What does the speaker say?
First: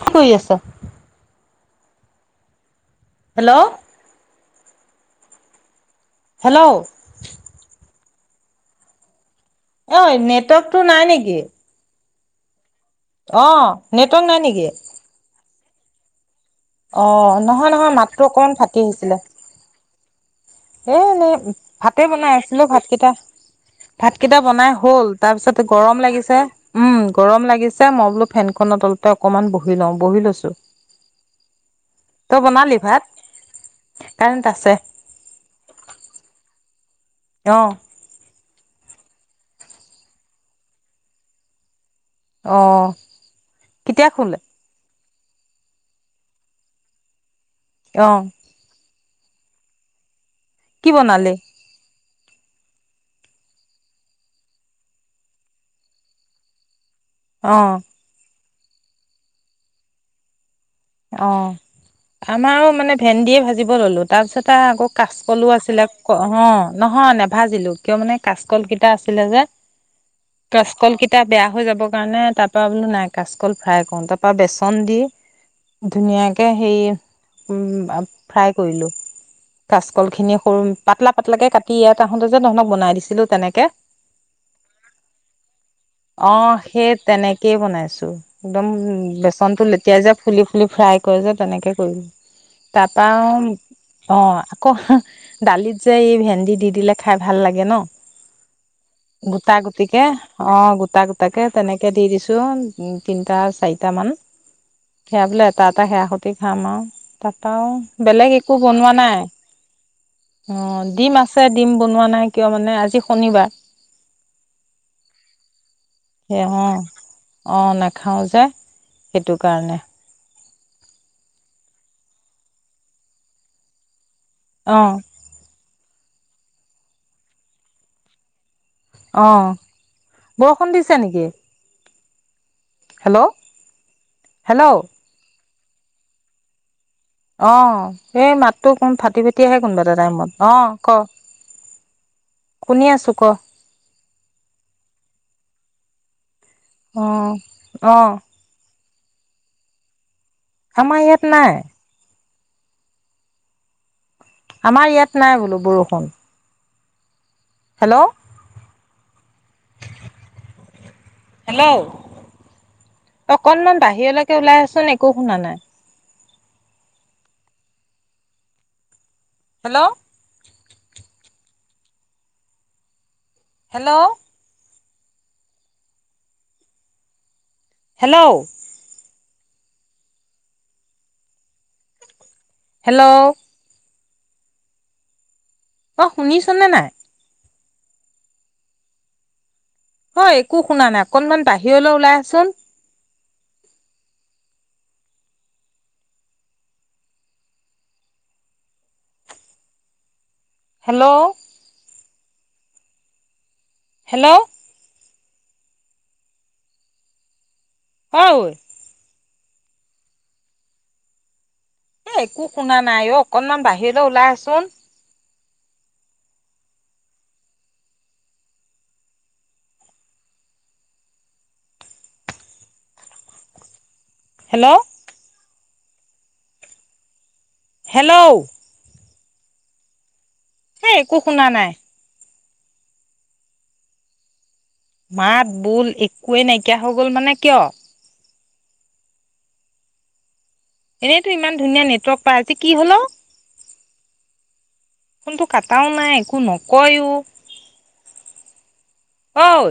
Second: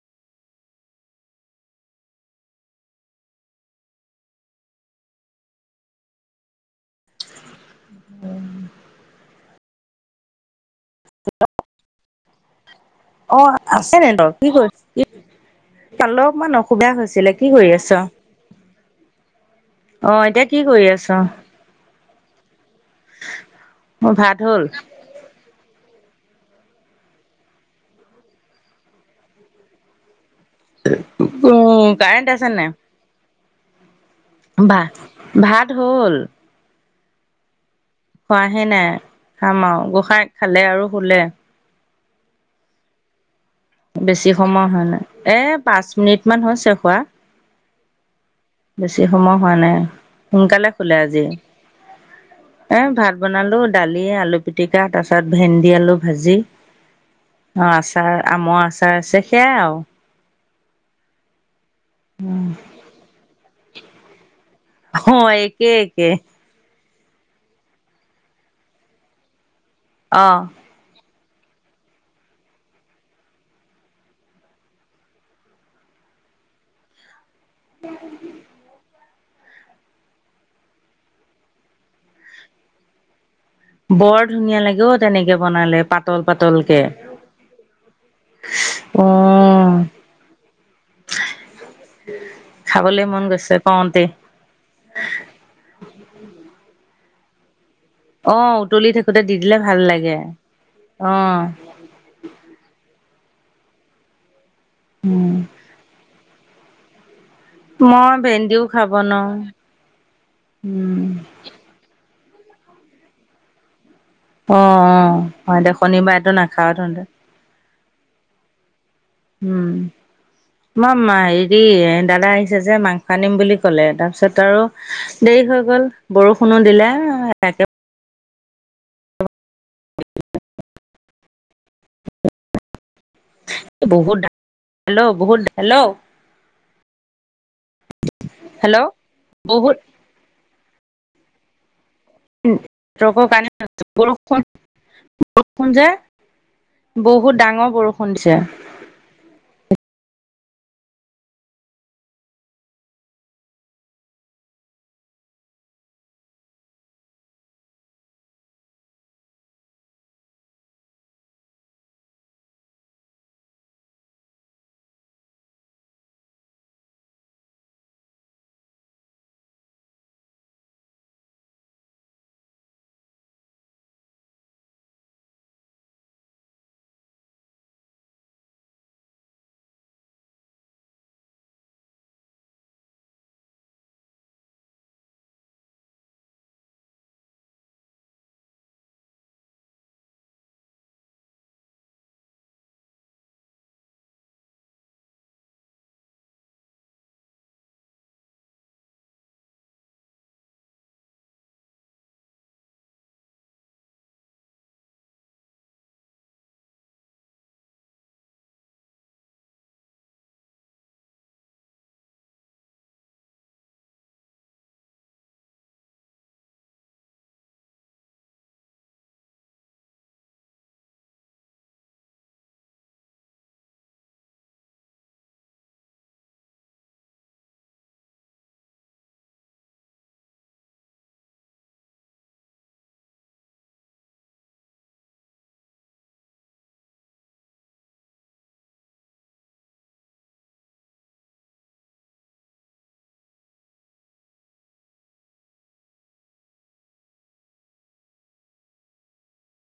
শুই আছে hello, hello, অই ', নেটক টো নাই নেকি? অ অহ ', নেটৱৰ্ক নাই নেকি? চালো অহ ', নহয় - নহয় মাতটো অকমান ফাটি আহিছিলে। অহ ', এতিয়া। কি কৰি এ আছ এনেই ভাতে বনাই আছিলো ভাতকেইটা ভাত কেইটা বনাই হ'ল তাৰ পিছত গৰম লাগিছিল। উম ', গৰম লাগিছে মই বোলো ফেনখন অতলতে অকনমান বহি লওঁ বহি লৈছো। [unintelligible] উম ', কাৰেণ্ট তই আছে নে নাই? বনালি ভাত? কাৰেণ্ট আছে। বাহ ভাত। হ'ল। অহ ', খোৱাহে নাই। খাম আৰু ।গোঁসাই খালে আৰু শুলে। আহ বেছি সময় হোৱা নাই । এ পাঁচ মিনিট মান হৈছে শুৱা। অহ। বেছি সময় হোৱা নাই। সোনকালে কি শুলে আজি। বনালি? এ ভাত বনালো ।দালি আলু- পিটিকা ।তাৰ পিছত ভেন্দি-আলু ভাজি। অ আচাৰ আমৰ আচাৰ আছে ।সেয়াই আৰু। অ আমাৰো মানে ভেন্দিয়ে ভাজিব ললো। তাৰ পিছত আ আকৌ অ কাচকলো একে আছিলে। একে অ' নহয় নেভাজিলো। কিয় মানে কাচকল কেইটা আছিলে যে। অ কাচকল কিট- -টা বেয়া হৈ যাব কাৰণে, তাৰ পৰা বোলো নাই কাচকল ফ্ৰাই কৰো ।তাৰ পৰা বেচন দি ধুনীয়াকে সেই ফ্ৰাই কৰিলোঁ। কাচকল খিনি সৰু পাতলা- পাতলাকে কাটি, ইয়াত আহোতে যে তহঁতক বনাই দিছিলো, তেনেকে। বৰ ধুনীয়া লাগে অ', তেনেকে বনালে। পাতল অ পাতলকে। সেই তেনেকেই বনাইছো একদম অ' এ ফ্ৰাই কৰে যে, তেনেকে কৰিলো। তাৰ পা খাবলৈ মন গৈছে কওঁতে আও ।অ' আকৌ দালিত যে এই ভেন্দি দি দিলে খাই ভাল লাগে ন? অ' উতলি থাকোতে দি দিলে গোটা ভাল গুটিকে লাগে। অ'গোটা অ' গোটাকে তেনেকে দি দিছো। অ' তিনিটা-চাৰিটামান। সেয়া বোলে এটা-এটা সেয়া সতি খাম আওঁ। তাপা আও মই বেলেগ একো ভেন্দিও খাব বনোৱা নাই নোৱাৰো ।অ উম। ডিম আছে ।ডিম বনোৱা নাই। কিয় মানে আজি শনিবাৰ। অ'অ' হয় দে ।শনিবাৰেটো নাখাৱ তহতে। খাওঁ যে সেইটো কাৰণে আমাৰ ম, ই হেৰি দাদা আহিছে যে মাংস আনিম বুলি ক'লে তাৰপিছত অ' তাৰ দেৰি হৈ গ'ল। বৰষুণো দিলে অ বৰষুণ দিছে নেকি? হেল্ল' বহুত হেল্ল বহুত হেল্ল' অ, এই মাতটো হেল্ল' অকণ ফাটি ফাটি আহে বহুত কোনোবা এটা টাইমত। অ। ক। শুনি আছো ক [unintelligible] বৰষু বৰষুণ যে। অ বহুত ডাঙৰ অ বৰষুণ দিছে। আমাৰ ইয়াত নাই। আমাৰ ইয়াত নাই বোলো বৰষুণ। হেল্ল' হেল্ল', অকনমান বাহিৰলৈকে ওলাই আহচোন একো শুনা নাই। হেল্ল' হেল্ল' হেল্ল' হেল্ল' অই শুনিছ নে নাই? হয় একো শুনা নাই। অকনমান বাহিৰলৈ ওলাই আহ। হেল্ল' হেল্ল' অই। এ একো শুনা নাই অ। অকণমান বাহিৰলৈ ওলাই আহ। হেল্ল' হেল্ল' হে একো শুনা নাই। মাত বোল একোৱেই নাইকিয়া হৈ গল, মানে কিয়? এনেইতো ইমান ধুনীয়া নেটৱৰ্ক পাই। আজি কি হল ঔ? ফোনটো কাটাও নাই একো নকয়ো। ঐ